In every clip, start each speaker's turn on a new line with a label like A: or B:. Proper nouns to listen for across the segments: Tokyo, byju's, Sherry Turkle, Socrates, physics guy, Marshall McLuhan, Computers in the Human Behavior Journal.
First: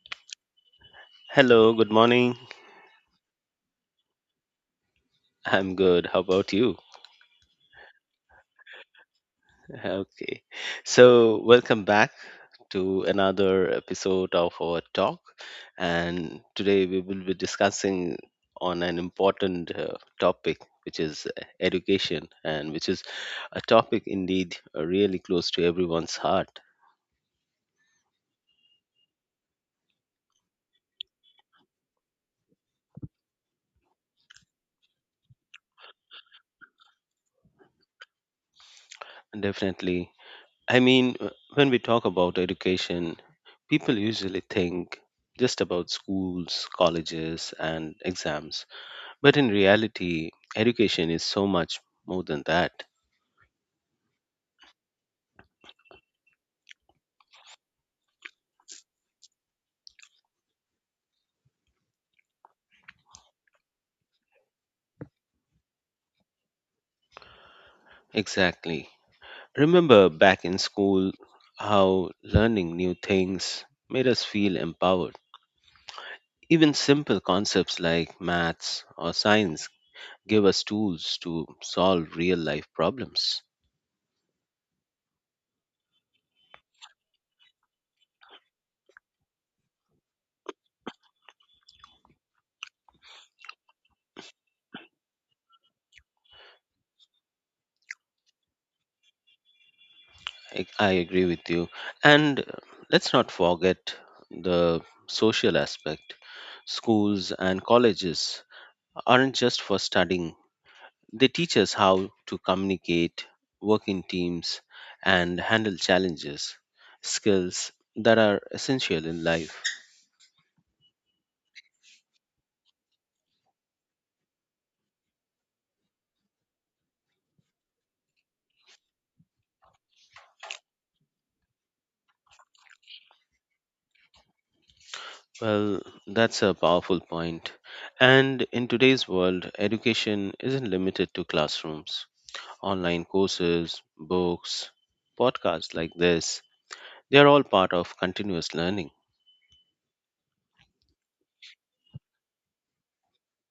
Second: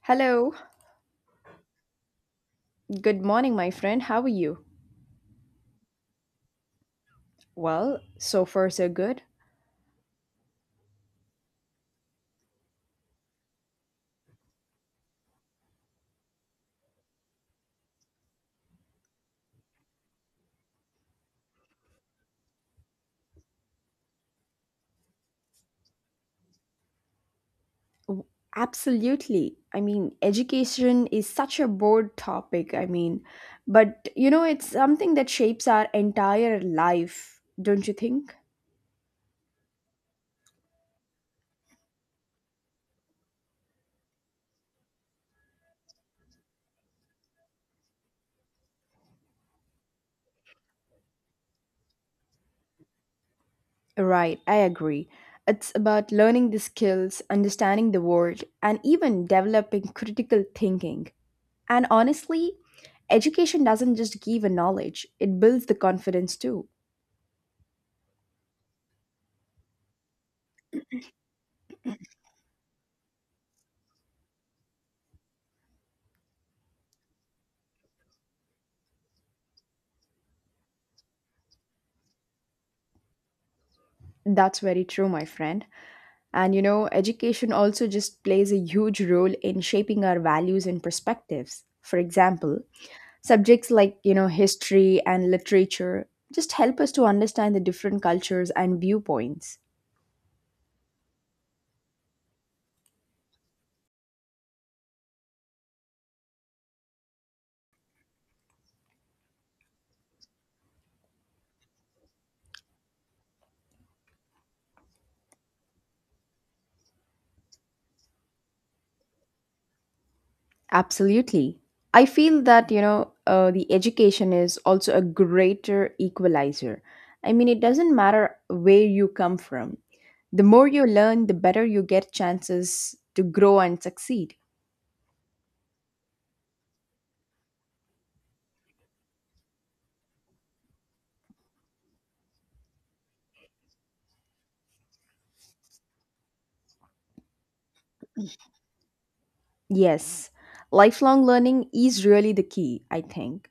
A: Hello.
B: Hello, good morning.
A: Good morning, my friend. How are you?
B: I'm good. How about you?
A: Well, so far so good.
B: Okay. So, welcome back to another episode of our talk. And today we will be discussing on an important topic, which is education, and which is a topic indeed really close to everyone's heart.
A: Absolutely. Education is such a broad topic. But it's something that shapes our entire life, don't you think?
B: Definitely. I mean, when we talk about education, people usually think just about schools, colleges, and exams. But in reality, education is so much more than that.
A: Right, I agree. It's about learning the skills, understanding the world, and even developing critical thinking. And honestly, education doesn't just give a knowledge, it builds the confidence too.
B: Exactly. Remember back in school how learning new things made us feel empowered. Even simple concepts like maths or science give us tools to solve real life problems.
A: That's very true, my friend. And you know, education also just plays a huge role in shaping our values and perspectives. For example, subjects like, history and literature just help us to understand the different cultures and viewpoints.
B: I agree with you. And let's not forget the social aspect. Schools and colleges aren't just for studying. They teach us how to communicate, work in teams, and handle challenges, skills that are essential in life.
A: Absolutely. I feel that, the education is also a greater equalizer. I mean, it doesn't matter where you come from. The more you learn, the better you get chances to grow and succeed.
B: Well, that's a powerful point. And in today's world, education isn't limited to classrooms. Online courses, books, podcasts like this, they are all part of continuous learning.
A: Yes, lifelong learning is really the key, I think,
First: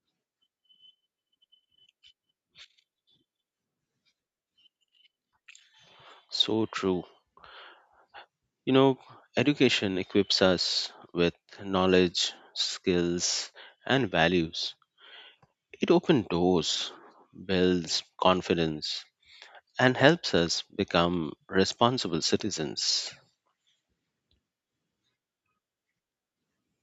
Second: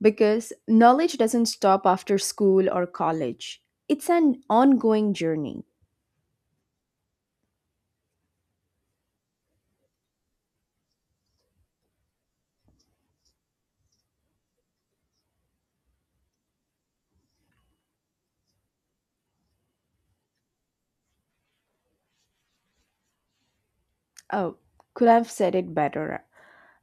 A: because knowledge doesn't stop after school or college. It's an ongoing journey.
B: So true. You know, education equips us with knowledge, skills, and values. It opens doors, builds confidence, and helps us become responsible citizens.
A: Oh, could I have said it better.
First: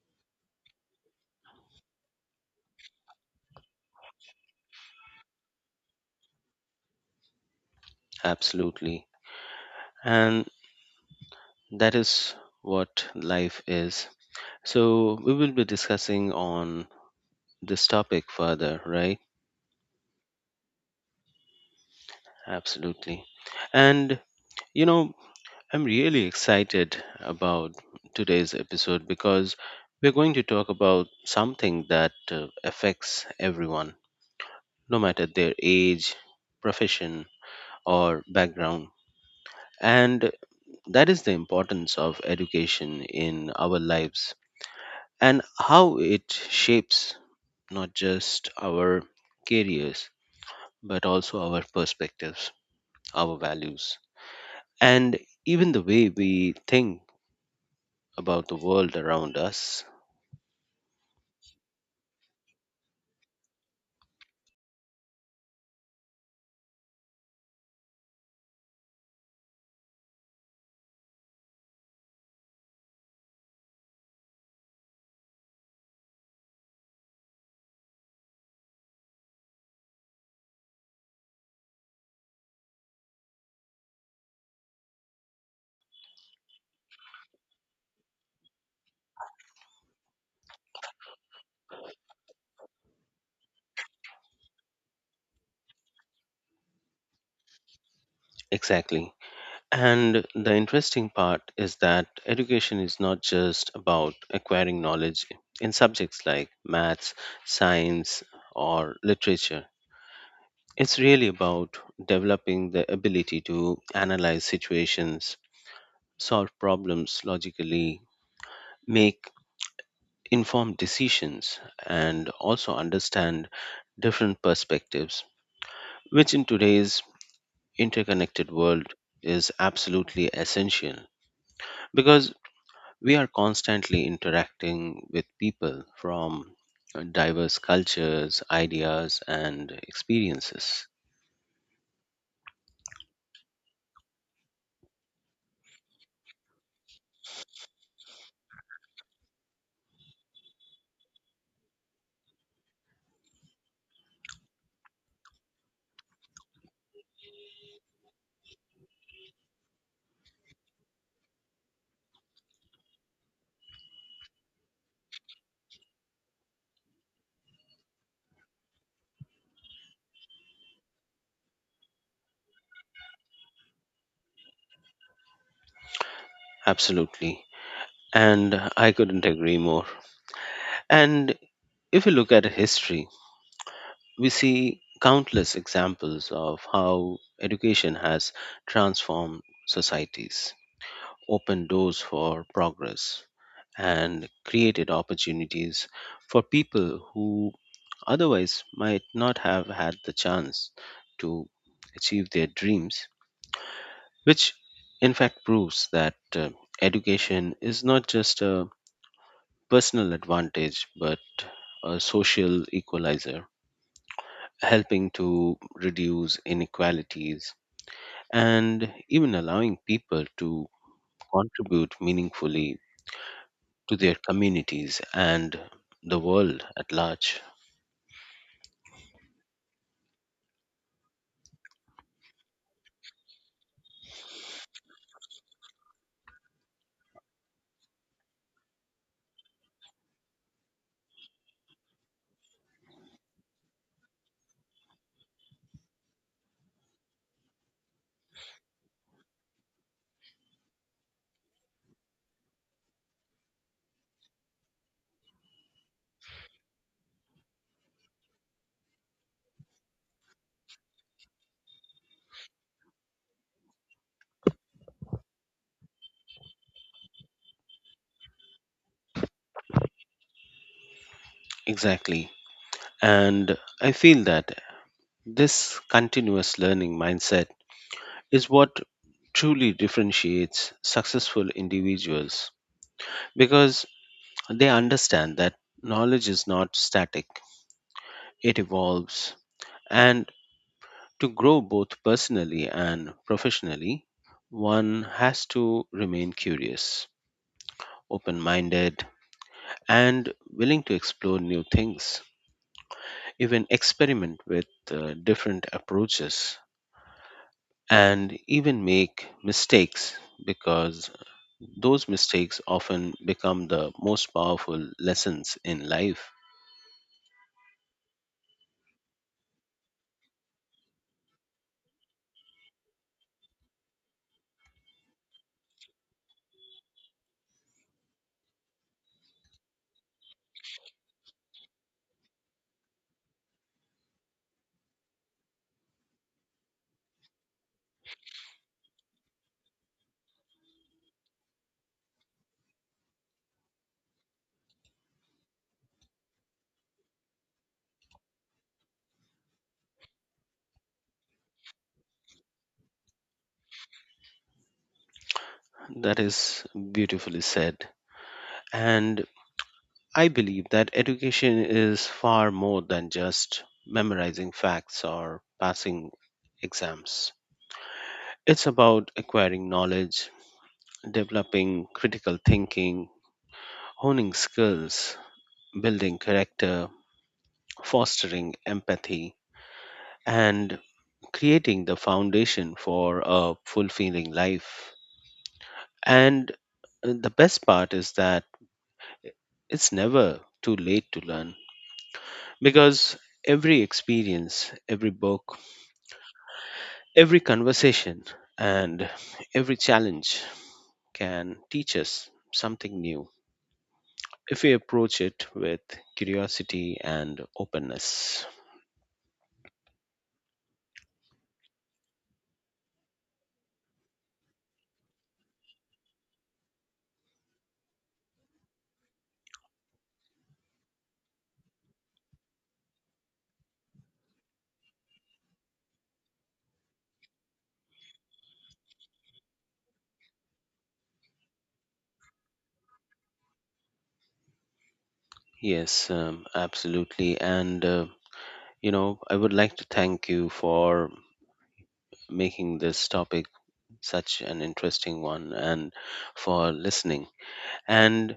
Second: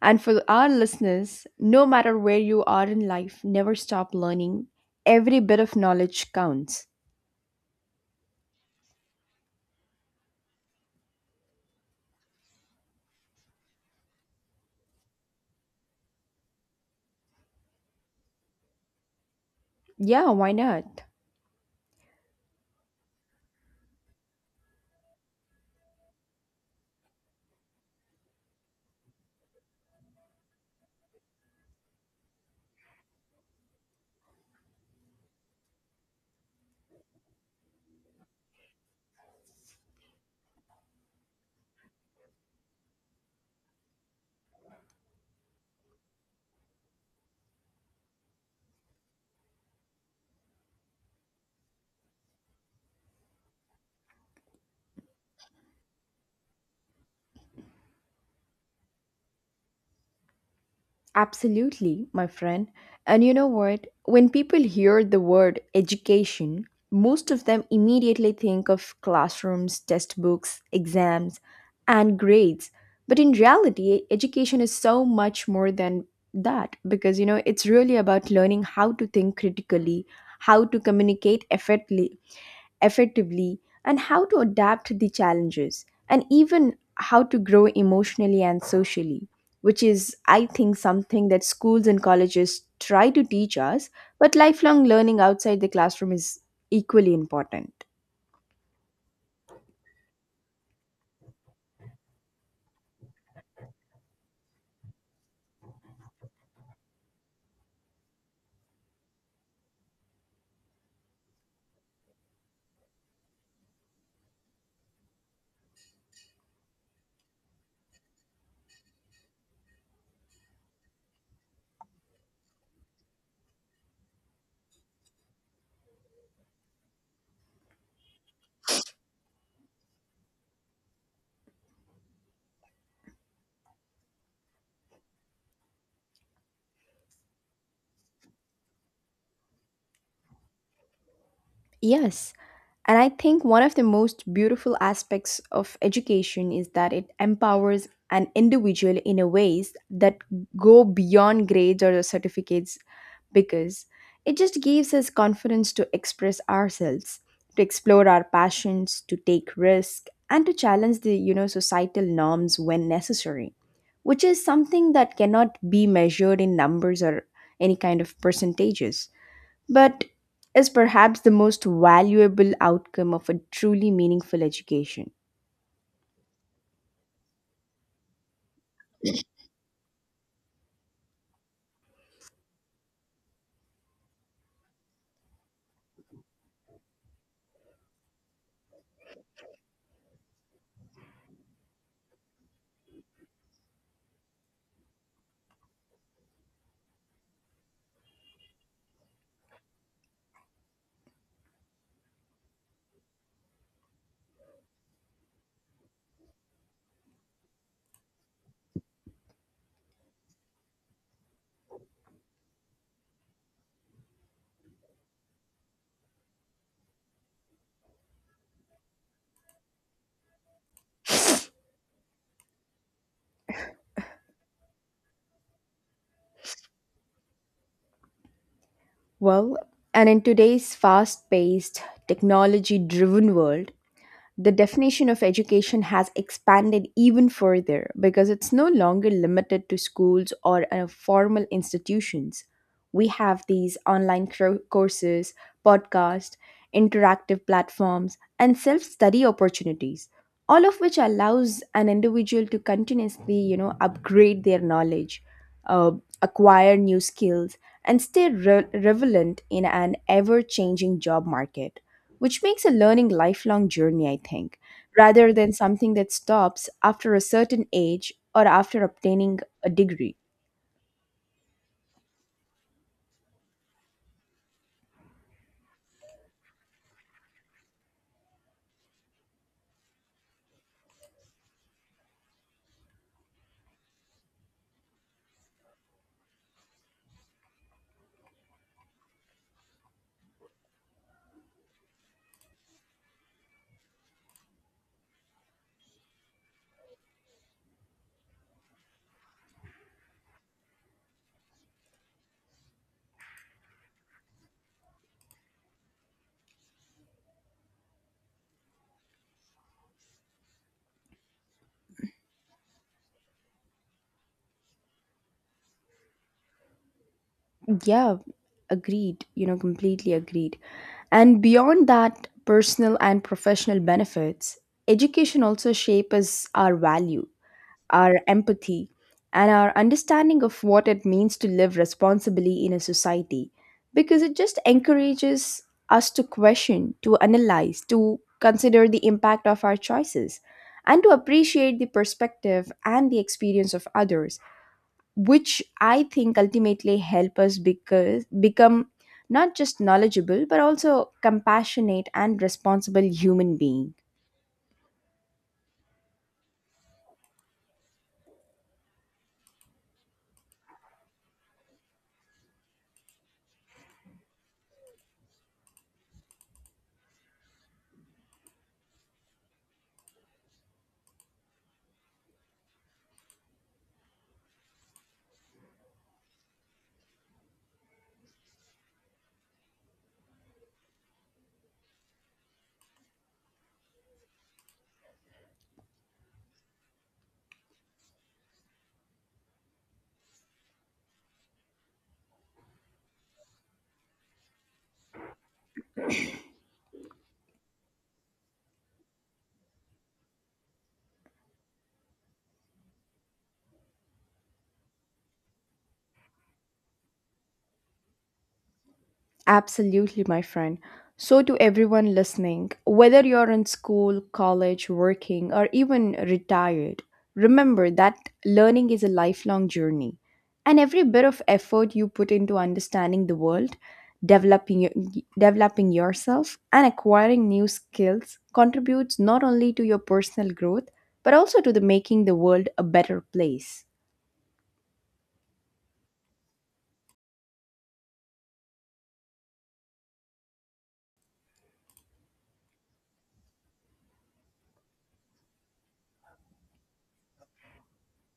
A: And for our listeners, no matter where you are in life, never stop learning. Every bit of knowledge counts.
B: Absolutely. And that is what life is. So we will be discussing on this topic further, right?
A: Yeah, why not?
B: Absolutely. And you know, I'm really excited about today's episode because we're going to talk about something that affects everyone, no matter their age, profession, or background. And that is the importance of education in our lives and how it shapes not just our careers, but also our perspectives, our values, and even the way we think about the world around us.
A: Absolutely, my friend. And you know what? When people hear the word education, most of them immediately think of classrooms, test books, exams, and grades. But in reality, education is so much more than that because it's really about learning how to think critically, how to communicate effectively, and how to adapt to the challenges, and even how to grow emotionally and socially, which is, I think, something that schools and colleges try to teach us, but lifelong learning outside the classroom is equally important.
B: Exactly. And the interesting part is that education is not just about acquiring knowledge in subjects like maths, science, or literature. It's really about developing the ability to analyze situations, solve problems logically, make informed decisions, and also understand different perspectives, which in today's interconnected world is absolutely essential because we are constantly interacting with people from diverse cultures, ideas, and experiences.
A: Yes, and I think one of the most beautiful aspects of education is that it empowers an individual in a ways that go beyond grades or certificates, because it just gives us confidence to express ourselves, to explore our passions, to take risks, and to challenge the societal norms when necessary, which is something that cannot be measured in numbers or any kind of percentages, but is perhaps the most valuable outcome of a truly meaningful education.
B: Absolutely. And I couldn't agree more. And if we look at history, we see countless examples of how education has transformed societies, opened doors for progress, and created opportunities for people who otherwise might not have had the chance to achieve their dreams, which in fact proves that education is not just a personal advantage but a social equalizer, helping to reduce inequalities and even allowing people to contribute meaningfully to their communities and the world at large.
A: Well, and in today's fast paced, technology driven world, the definition of education has expanded even further because it's no longer limited to schools or formal institutions. We have these courses, podcasts, interactive platforms, and self study opportunities, all of which allows an individual to continuously upgrade their knowledge, uh, acquire new skills, and stay relevant in an ever changing job market, which makes a learning lifelong journey, I think, rather than something that stops after a certain age or after obtaining a degree.
B: Exactly. And I feel that this continuous learning mindset is what truly differentiates successful individuals because they understand that knowledge is not static, it evolves. And to grow both personally and professionally, one has to remain curious, open minded, and willing to explore new things, even experiment with different approaches, and even make mistakes because those mistakes often become the most powerful lessons in life.
A: Yeah, agreed, completely agreed. And beyond that personal and professional benefits, education also shapes our value, our empathy, and our understanding of what it means to live responsibly in a society, because it just encourages us to question, to analyze, to consider the impact of our choices, and to appreciate the perspective and the experience of others, which I think ultimately help us because, become not just knowledgeable but also compassionate and responsible human being.
B: That is beautifully said. And I believe that education is far more than just memorizing facts or passing exams. It's about acquiring knowledge, developing critical thinking, honing skills, building character, fostering empathy, and creating the foundation for a fulfilling life. And the best part is that it's never too late to learn because every experience, every book, every conversation and every challenge can teach us something new if we approach it with curiosity and openness.
A: Absolutely, my friend. So, to everyone listening, whether you're in school, college, working, or even retired, remember that learning is a lifelong journey. And every bit of effort you put into understanding the world, developing, your, developing yourself, and acquiring new skills contributes not only to your personal growth, but also to the making the world a better place.
B: Yes, absolutely. And, you know, I would like to thank you for making this topic such an interesting one and for listening and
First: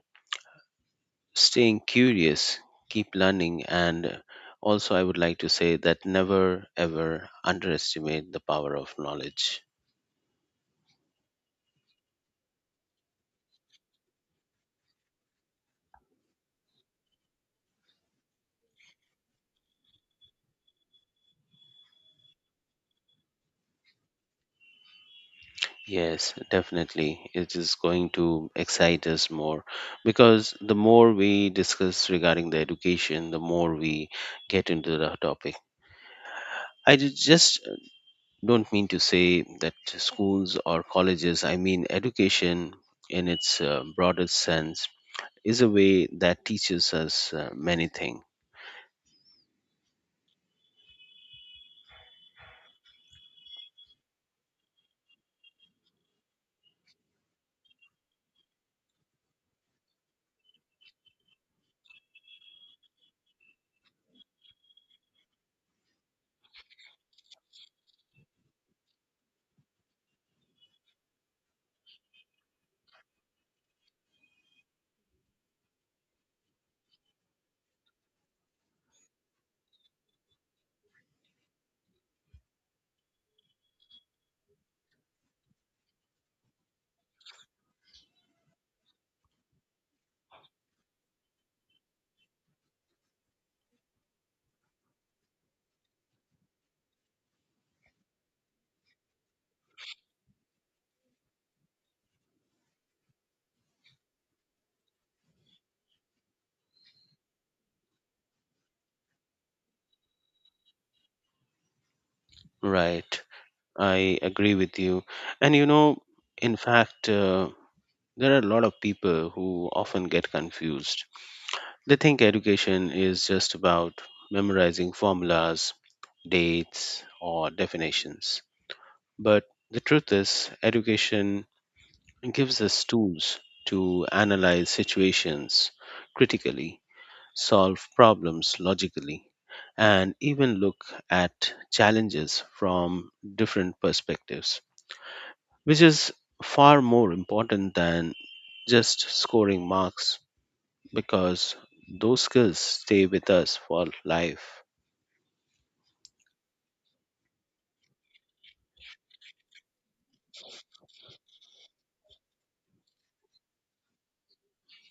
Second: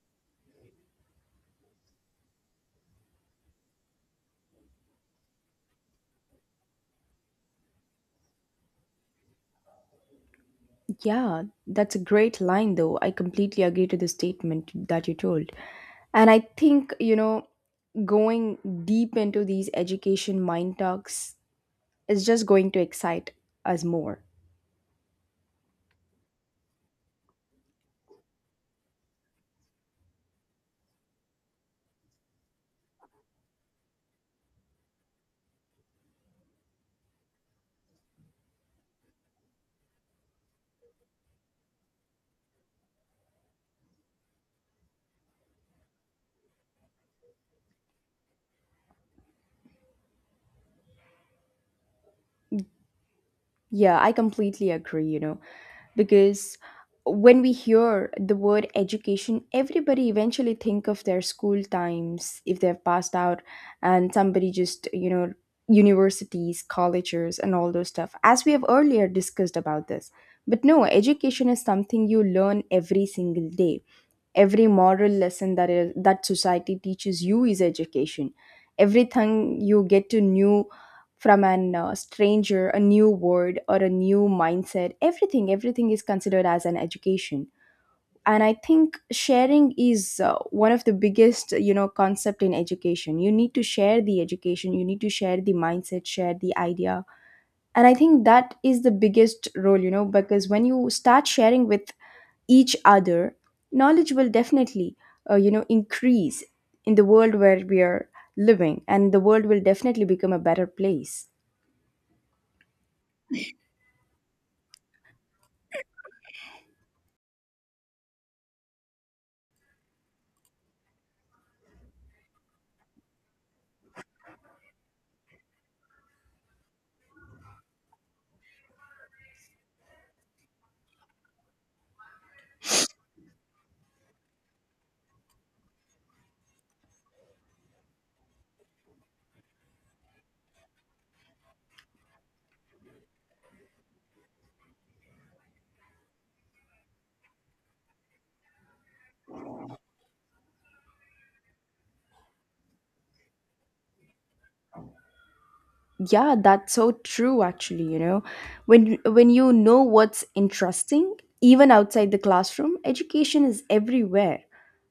B: staying curious, keep learning. And also, I would like to say that never ever underestimate the power of knowledge.
A: Yeah, that's a great line, though. I completely agree to the statement that you told. And I think, going deep into these education mind talks is just going to excite us more.
B: Yes, definitely. It is going to excite us more because the more we discuss regarding the education, the more we get into the topic. I just don't mean to say that schools or colleges, I mean education in its broadest sense, is a way that teaches us many things.
A: Yeah, I completely agree, because when we hear the word education, everybody eventually think of their school times if they've passed out, and somebody just, universities, colleges and all those stuff. As we have earlier discussed about this. But no, education is something you learn every single day. Every moral lesson that is, that society teaches you is education. Everything you get to know from an stranger, a new word or a new mindset, everything is considered as an education. And I think sharing is one of the biggest, concept in education. You need to share the education, you need to share the mindset, share the idea. And I think that is the biggest role, you know, because when you start sharing with each other, knowledge will definitely, increase in the world where we are living, and the world will definitely become a better place.
B: Right. I agree with you. And you know, in fact, there are a lot of people who often get confused. They think education is just about memorizing formulas, dates, or definitions. But the truth is, education gives us tools to analyze situations critically, solve problems logically, and even look at challenges from different perspectives, which is far more important than just scoring marks because those skills stay with us for life.
A: Yeah, that's so true, actually, you know. When you know, what's interesting, even outside the classroom, education is everywhere.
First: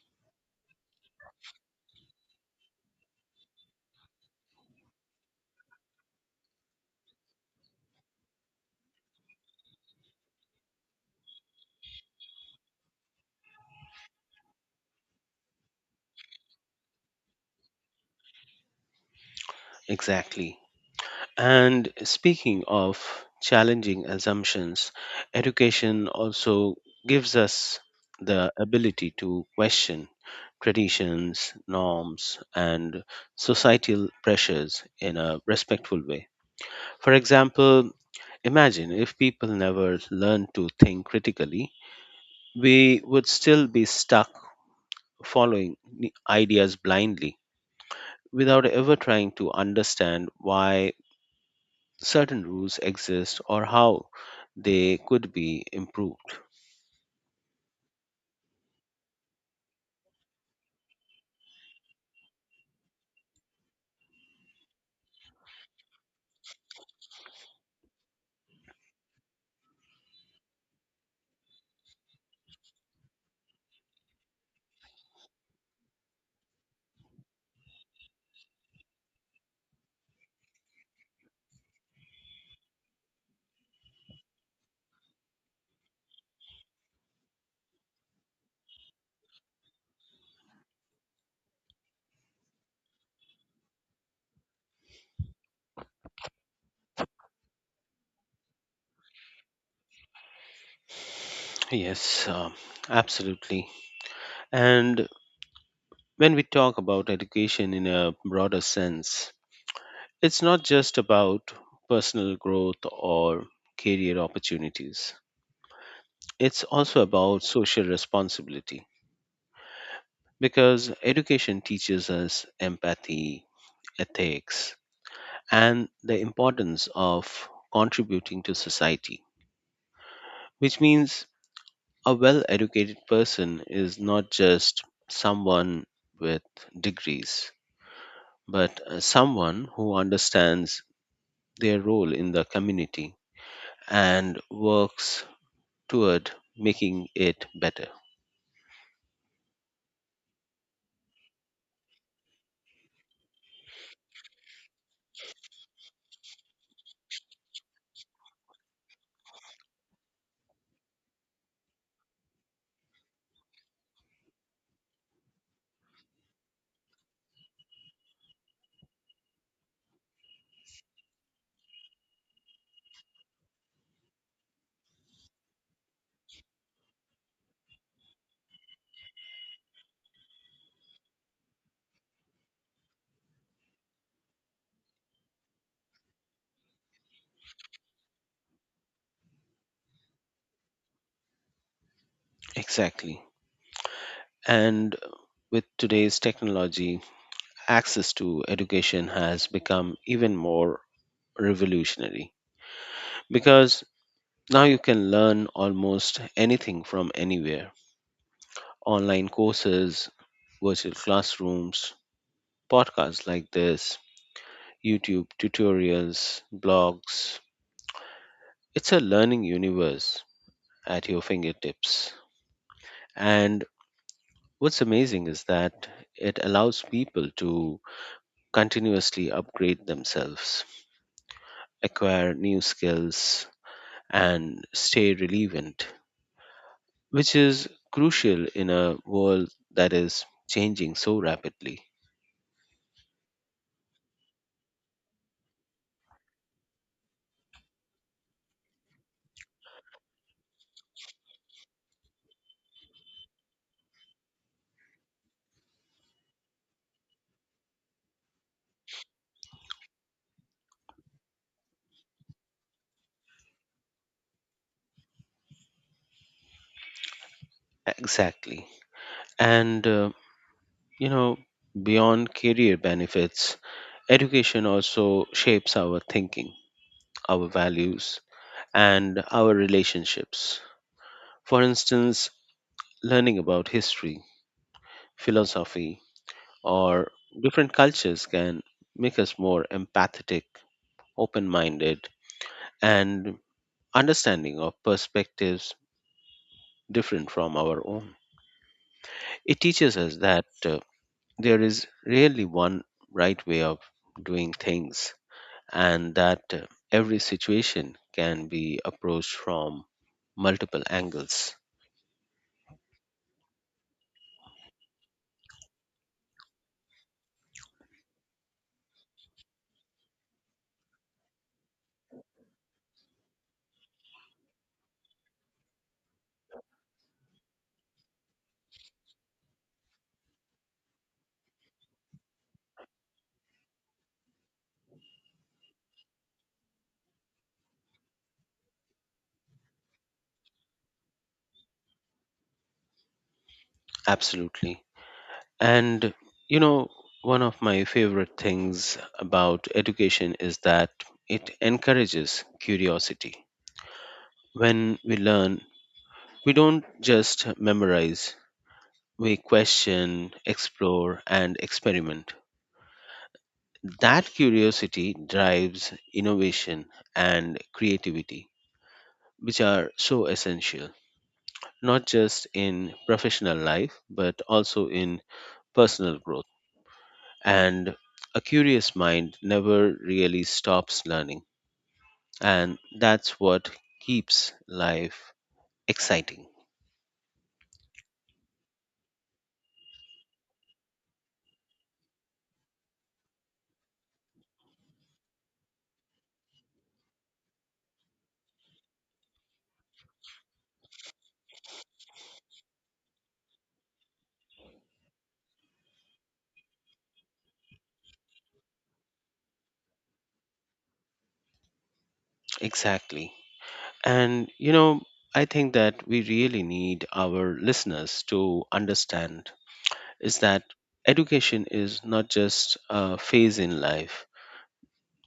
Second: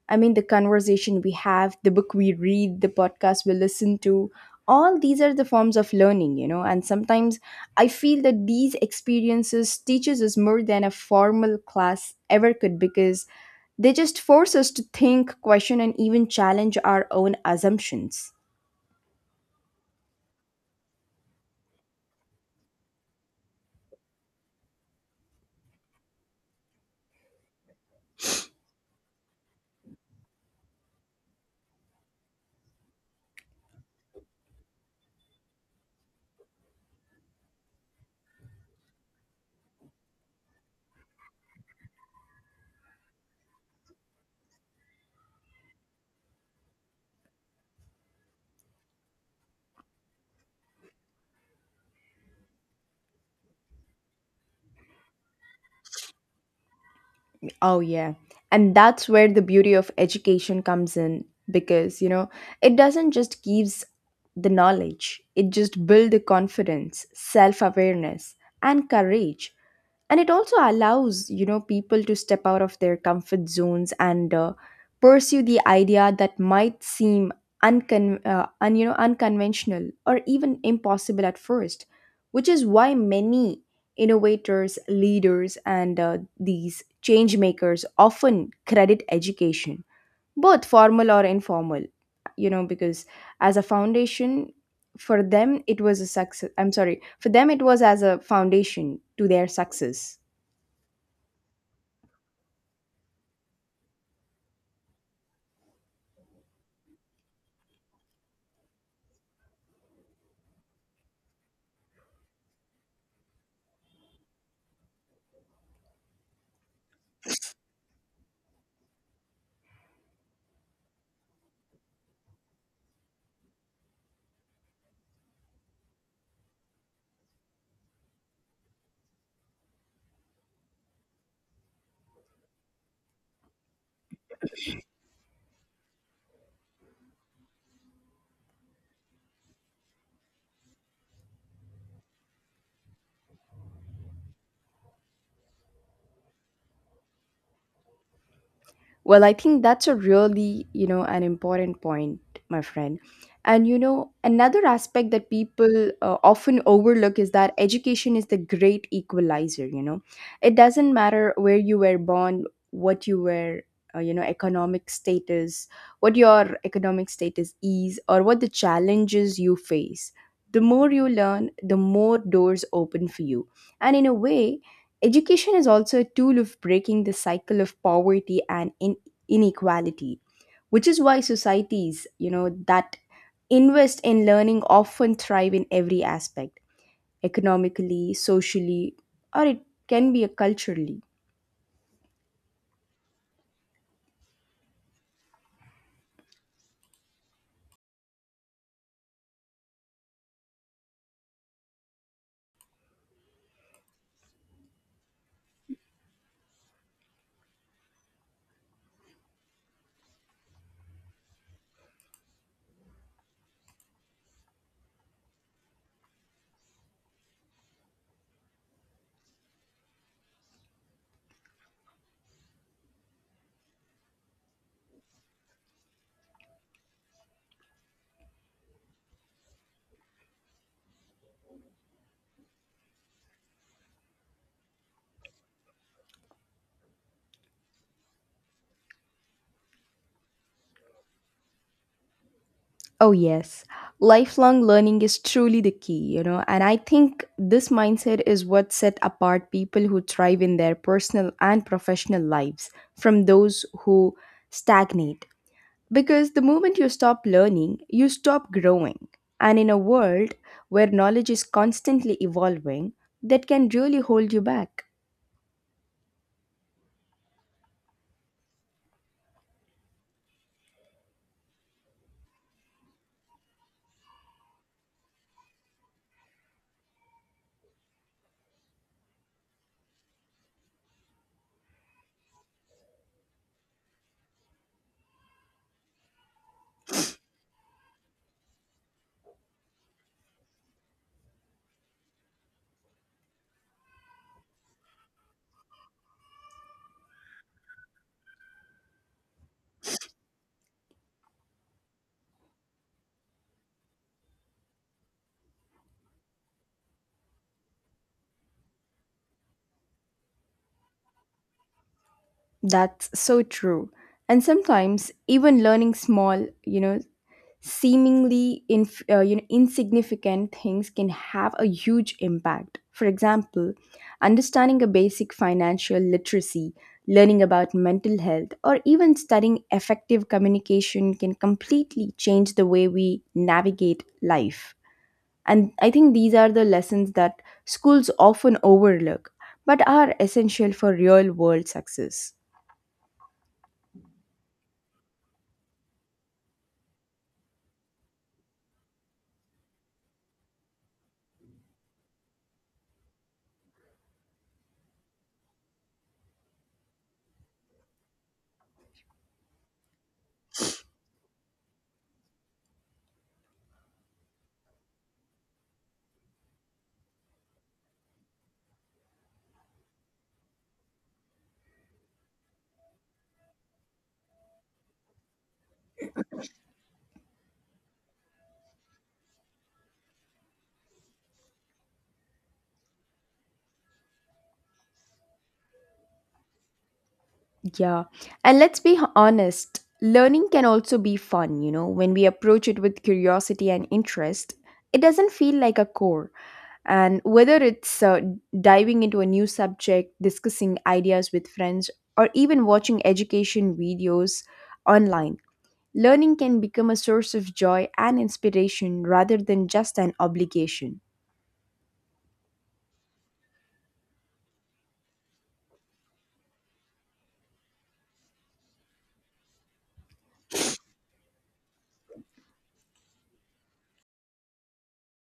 A: I mean, the conversation we have, the book we read, the podcast we listen to, all these are the forms of learning, you know. And sometimes I feel that these experiences teaches us more than a formal class ever could, because they just force us to think, question, and even challenge our own assumptions.
B: Exactly. And speaking of challenging assumptions, education also gives us the ability to question traditions, norms, and societal pressures in a respectful way. For example, imagine if people never learned to think critically, we would still be stuck following ideas blindly without ever trying to understand why certain rules exist or how they could be improved.
A: Oh, yeah. And that's where the beauty of education comes in because, you know, it doesn't just gives the knowledge, it just builds the confidence, self awareness, and courage. And it also allows, you know, people to step out of their comfort zones and pursue the idea that might seem unconventional or even impossible at first, which is why many Innovators, leaders, and these change makers often credit education, both formal or informal, you know, because as a foundation for them, it was a success. I'm sorry, for them, it was as a foundation to their success.
B: Yes, absolutely. And when we talk about education in a broader sense, it's not just about personal growth or career opportunities, it's also about social responsibility because education teaches us empathy, ethics, and the importance of contributing to society, which means a well educated person is not just someone with degrees, but someone who understands their role in the community and works toward making it better.
A: Well, I think that's a really, you know, an important point, my friend. And you know, another aspect that people often overlook is that education is the great equalizer, you know. It doesn't matter where you were born, what you were, economic status, what your economic status is or what the challenges you face. The more you learn, the more doors open for you. And in a way, education is also a tool of breaking the cycle of poverty and inequality, which is why societies, you know, that invest in learning often thrive in every aspect, economically, socially, or it can be a culturally.
B: Exactly. And with today's technology, access to education has become even more revolutionary because now you can learn almost anything from anywhere: online courses, virtual classrooms, podcasts like this, YouTube tutorials, blogs. It's a learning universe at your fingertips. And what's amazing is that it allows people to continuously upgrade themselves, acquire new skills, and stay relevant, which is crucial in a world that is changing so rapidly.
A: Oh yes, lifelong learning is truly the key, you know, and I think this mindset is what set apart people who thrive in their personal and professional lives from those who stagnate. Because the moment you stop learning, you stop growing. And in a world where knowledge is constantly evolving, that can really hold you back.
B: Exactly. And, you know, beyond career benefits, education also shapes our thinking, our values, and our relationships. For instance, learning about history, philosophy, or different cultures can make us more empathetic, open minded, and understanding of perspectives different from our own. It teaches us that there is really one right way of doing things and that every situation can be approached from multiple angles.
A: That's so true. And sometimes even learning small, seemingly inf- you know, insignificant things can have a huge impact. For example, understanding a basic financial literacy, learning about mental health, or even studying effective communication can completely change the way we navigate life. And I think these are the lessons that schools often overlook but are essential for real world success.
B: Absolutely. And you know, one of my favorite things about education is that it encourages curiosity. When we learn, we don't just memorize, we question, explore, and experiment. That curiosity drives innovation and creativity, which are so essential, not just in professional life, but also in personal growth. And a curious mind never really stops learning. And that's what keeps life exciting.
A: Yeah. And let's be honest, learning can also be fun, you know, when we approach it with curiosity and interest. It doesn't feel like a chore. And whether it's diving into a new subject, discussing ideas with friends, or even watching education videos online, learning can become a source of joy and inspiration rather than just an obligation.
B: Exactly. And, you know, I think that we really need our listeners to understand is that education is not just a phase in life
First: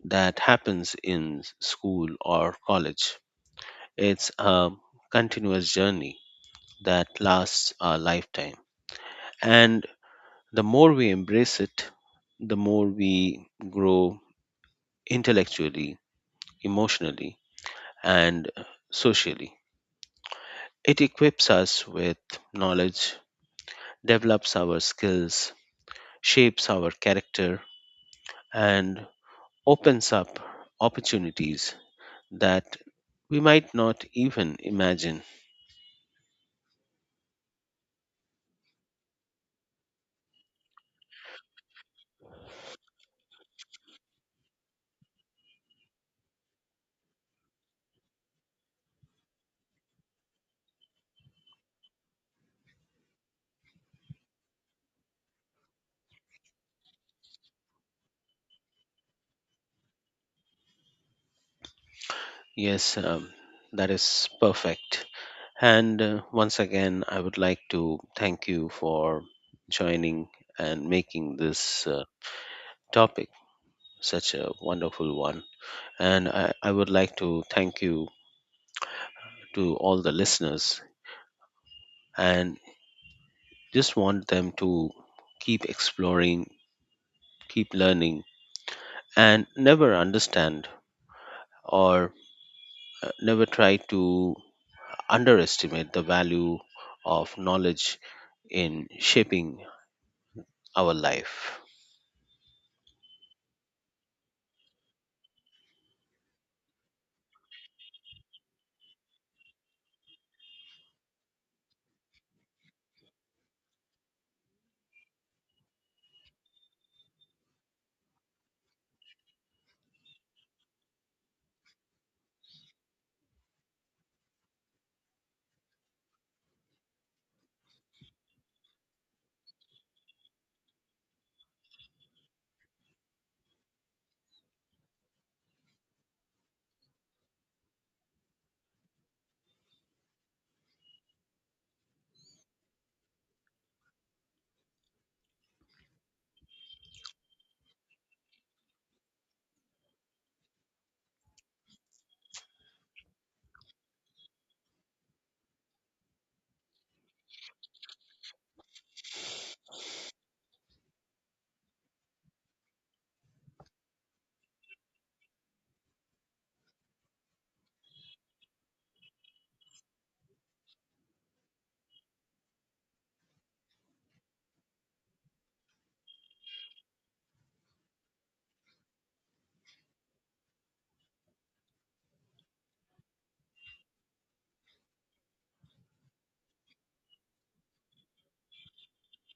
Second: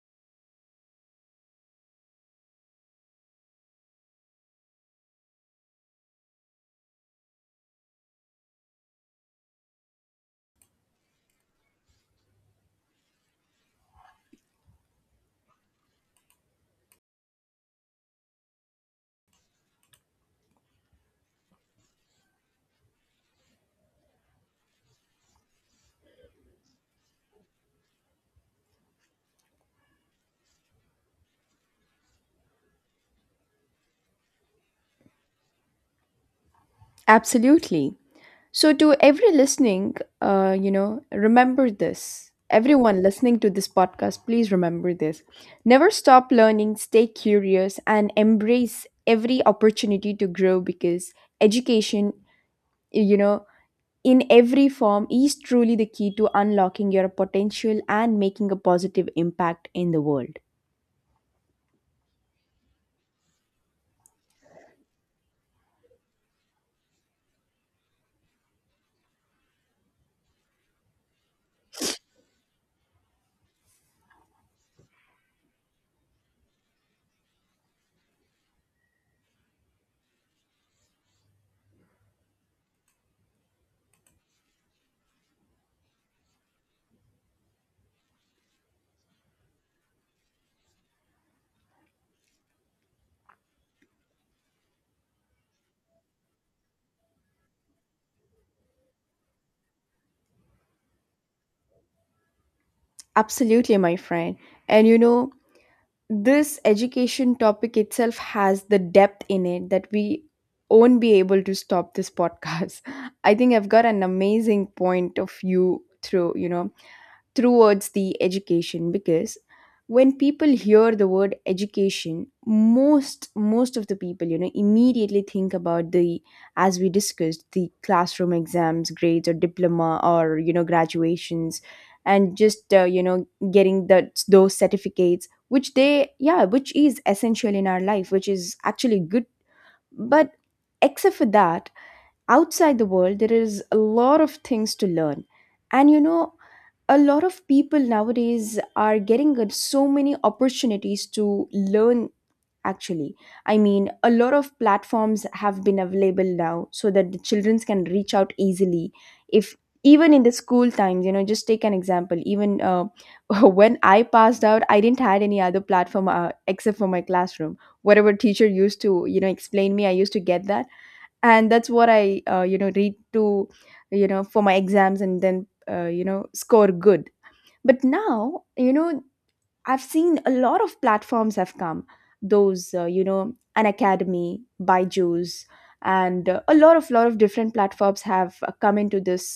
B: that happens in school or college. It's a continuous journey that lasts a lifetime. And the more we embrace it, the more we grow intellectually, emotionally, and socially. It equips us with knowledge, develops our skills, shapes our character, and opens up opportunities that we might not even imagine.
A: Absolutely. So, to every listening, remember this. Everyone listening to this podcast, please remember this. Never stop learning, stay curious, and embrace every opportunity to grow, because education, you know, in every form is truly the key to unlocking your potential and making a positive impact in the world.
B: Yes, that is perfect. And once again, I would like to thank you for joining and making this topic such a wonderful one. And I would like to thank you to all the listeners and just want them to keep exploring, keep learning, and never understand or never try to underestimate the value of knowledge in shaping our life.
A: Absolutely, my friend. And you know, this education topic itself has the depth in it that we won't be able to stop this podcast. I think I've got an amazing point of view through, you know, towards the education. Because when people hear the word education, most of the people, you know, immediately think about the as we discussed, the classroom, exams, grades, or diploma, or you know, graduations, and just you know, getting that those certificates which they, yeah, which is essential in our life, which is actually good. But except for that, outside the world, there is a lot of things to learn. And you know, a lot of people nowadays are getting so many opportunities to learn. Actually, I mean, a lot of platforms have been available now so that the children can reach out easily. If, even in the school times, you know, just take an example. Even when I passed out, I didn't had any other platform, except for my classroom. Whatever teacher used to, you know, explain me, I used to get that. And that's what I, you know, read to, you know, for my exams, and then, you know, score good. But now, you know, I've seen a lot of platforms have come. Those, you know, an Academy, Byju's, and a lot of different platforms have come into this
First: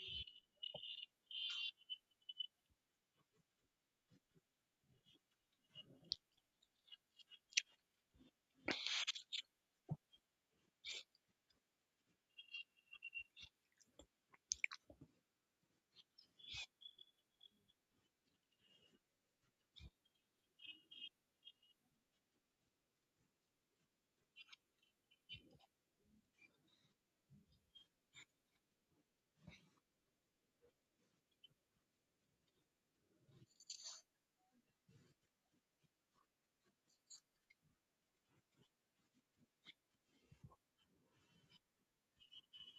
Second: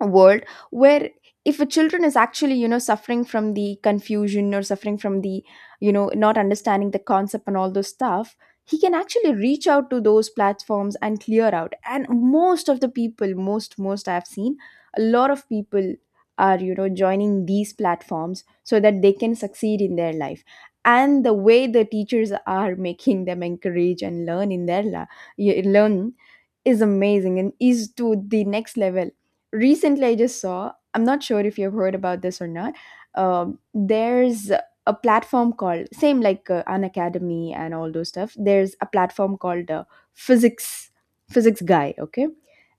A: world, where if a children is actually, you know, suffering from the confusion, or suffering from the, you know, not understanding the concept and all those stuff, he can actually reach out to those platforms and clear out. And most of the people, most I've seen, a lot of people are, you know, joining these platforms so that they can succeed in their life. And the way the teachers are making them encourage and learn in their learn is amazing and is to the next level. Recently, I just saw, I'm not sure if you've heard about this or not, there's a platform called, same like an Academy and all those stuff. There's a platform called physics Physics Guy, okay.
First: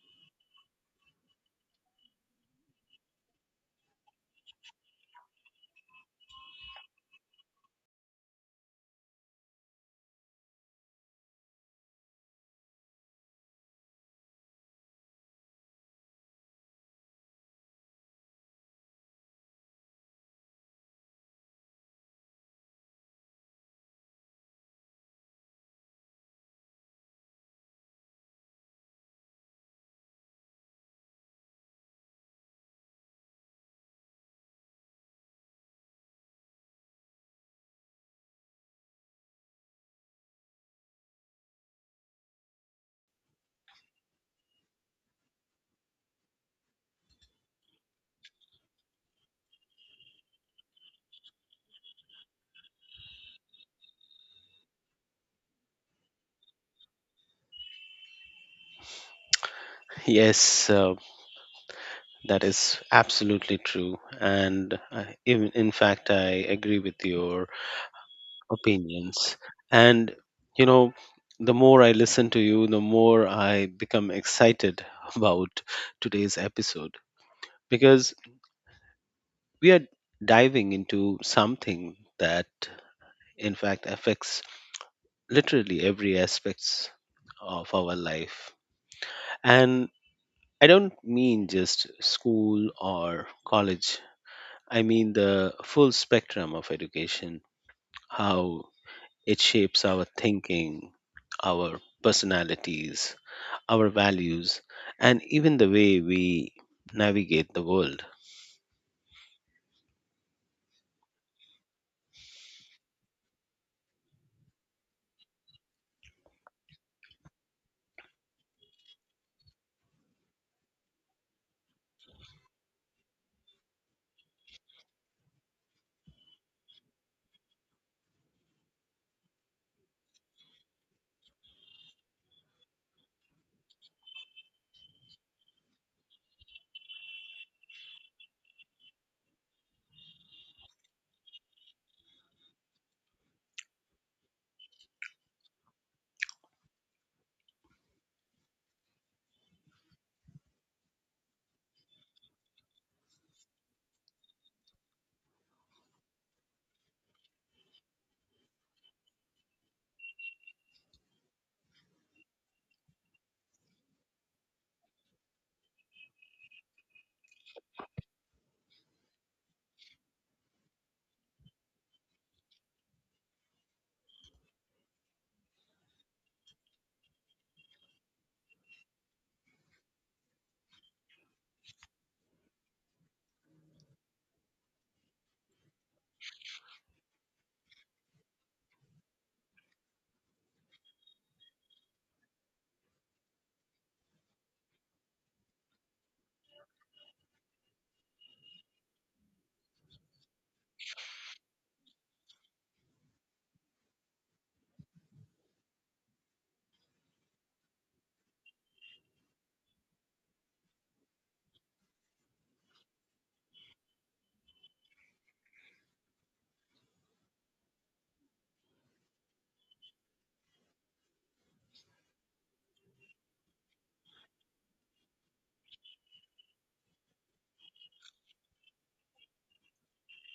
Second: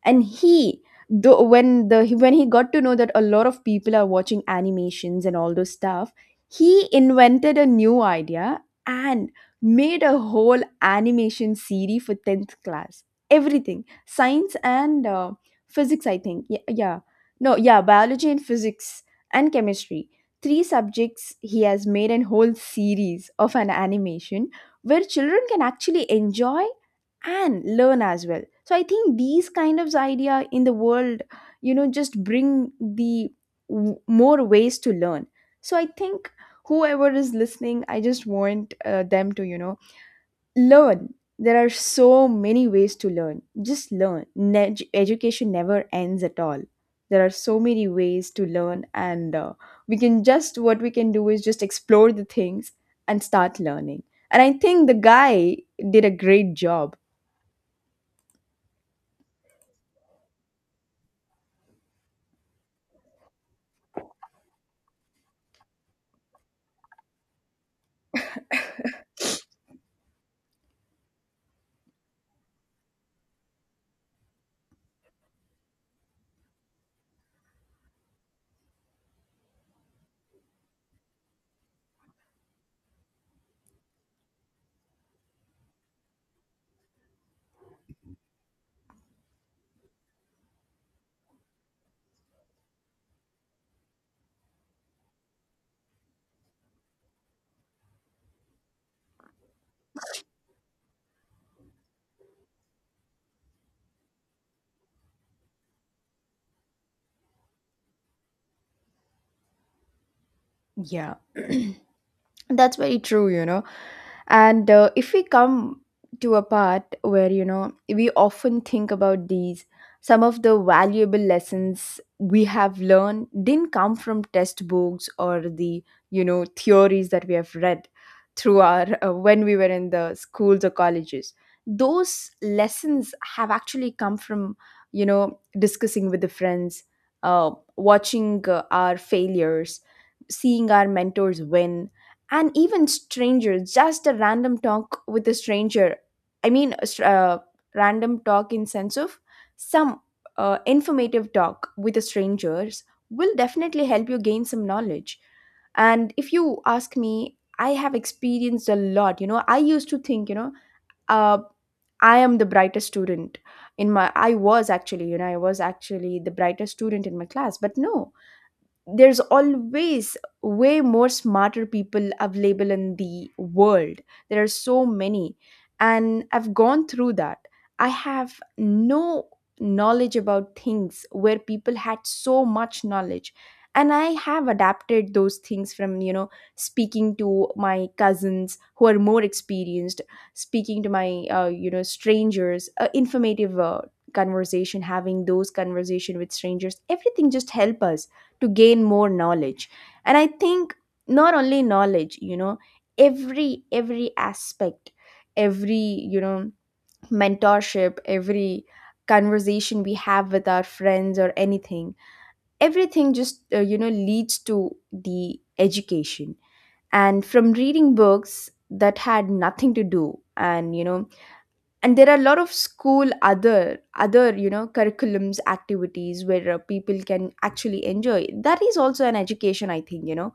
A: And he, though, when the when he got to know that a lot of people are watching animations and all those stuff, he invented a new idea, and made a whole animation series for 10th class. Everything science, and physics, I think. Yeah, yeah. No, yeah, biology and physics and chemistry. 3 subjects, he has made an whole series of an animation where children can actually enjoy and learn as well. So I think these kind of idea in the world, you know, just bring the more ways to learn. So I think whoever is listening, I just want them to, you know, learn. There are so many ways to learn. Just learn. Education never ends at all. There are so many ways to learn, and we can just, what we can do is just explore the things and start learning. And I think the guy did a great job.
B: Yes, that is absolutely true. And in fact, I agree with your opinions. And, you know, the more I listen to you, the more I become excited about today's episode because we are diving into something that, in fact, affects literally every aspects of our life, and I don't mean just school or college, I mean the full spectrum of education, how it shapes our thinking, our personalities, our values, and even the way we navigate the world.
A: Yeah. That's very true, you know. And if we come to a part where, you know, we often think about these, some of the valuable lessons we have learned didn't come from textbooks or the, you know, theories that we have read through our, when we were in the schools or colleges. Those lessons have actually come from, you know, discussing with the friends, watching our failures, seeing our mentors win, and even stranger, just a random talk with a stranger. I mean, a random talk in sense of some informative talk with the strangers will definitely help you gain some knowledge. And if you ask me, I have experienced a lot. You know, I used to think, you know, uh, I am the brightest student in my, I was actually, you know, I was actually the brightest student in my class. But no, there's always way more smarter people available in the world. There are so many, and I've gone through that. I have no knowledge about things where people had so much knowledge. And I have adapted those things from, you know, speaking to my cousins who are more experienced, speaking to my, you know, strangers, informative, conversation, having those conversation with strangers. Everything just help us to gain more knowledge. And I think not only knowledge, you know, every aspect, every, you know, mentorship, every conversation we have with our friends or anything, everything just, you know, leads to the education. And from reading books that had nothing to do. And you know, and there are a lot of school, other, you know, curriculums, activities, where people can actually enjoy, that is also an education, I think. You know,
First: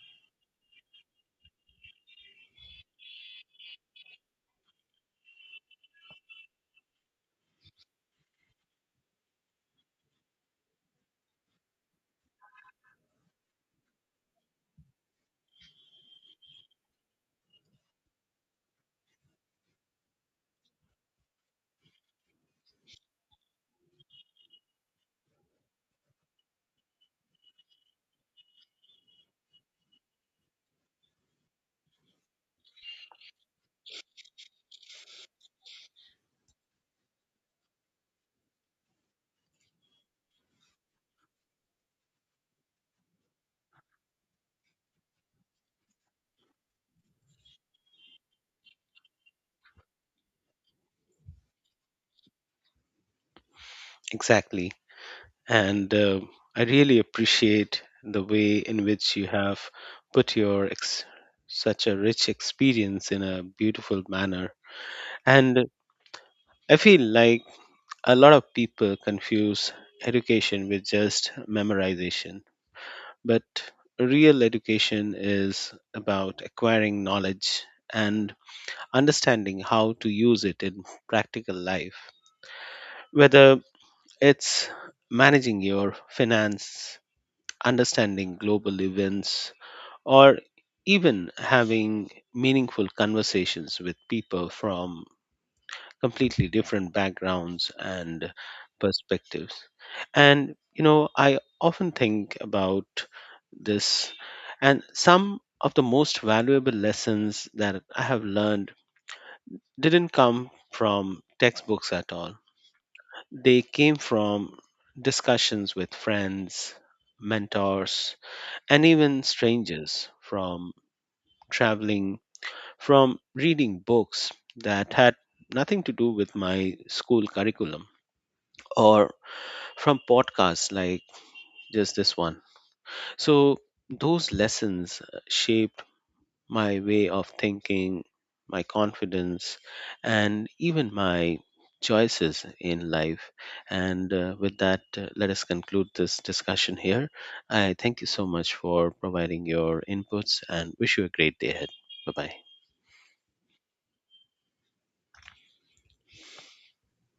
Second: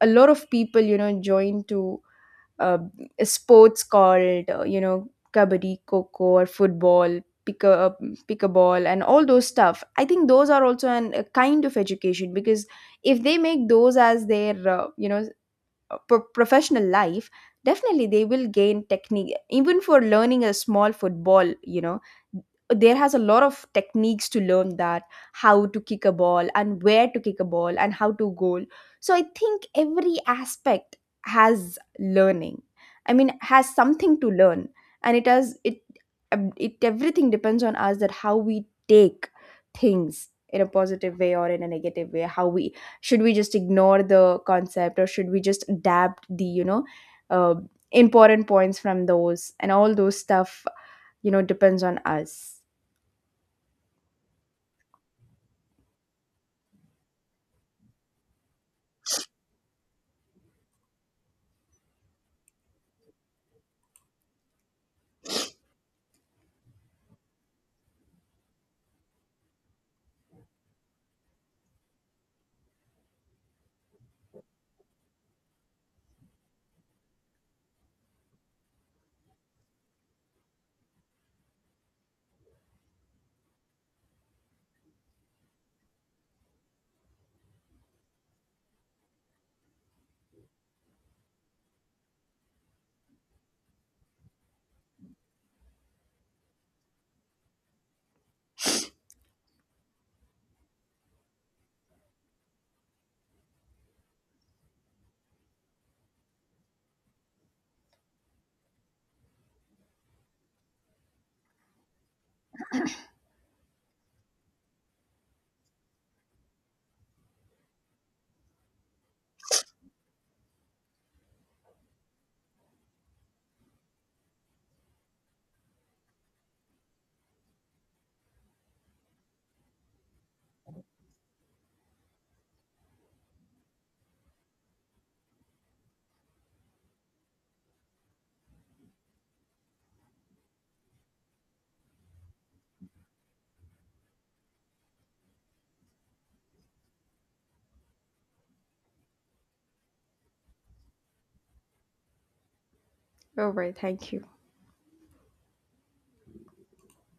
A: a lot of people, you know, join to uh, sports called, you know, kabaddi, coco, or football, pick a pick a ball, and all those stuff. I think those are also an, a kind of education, because if they make those as their you know, professional life, definitely they will gain technique. Even for learning a small football, you know, there has a lot of techniques to learn that: how to kick a ball, and where to kick a ball, and how to goal. So I think every aspect has learning, I mean has something to learn. And it has it it everything depends on us, that how we take things in a positive way or in a negative way. How we, should we just ignore the concept, or should we just adapt the, you know, uh, important points from those and all those stuff. You know, depends on us.
B: Exactly. And I really appreciate the way in which you have put such a rich experience in a beautiful manner. And I feel like a lot of people confuse education with just memorization, but real education is about acquiring knowledge and understanding how to use it in practical life, whether it's managing your finance, understanding global events, or even having meaningful conversations with people from completely different backgrounds and perspectives. And, you know, I often think about this, and some of the most valuable lessons that I have learned didn't come from textbooks at all. They came from discussions with friends, mentors, and even strangers, from traveling, from reading books that had nothing to do with my school curriculum, or from podcasts like just this one. So, those lessons shaped my way of thinking, my confidence, and even my choices in life. And with that, let us conclude this discussion here. I thank you so much for providing your inputs and wish you a great day ahead. Bye bye.
A: All right. Thank you.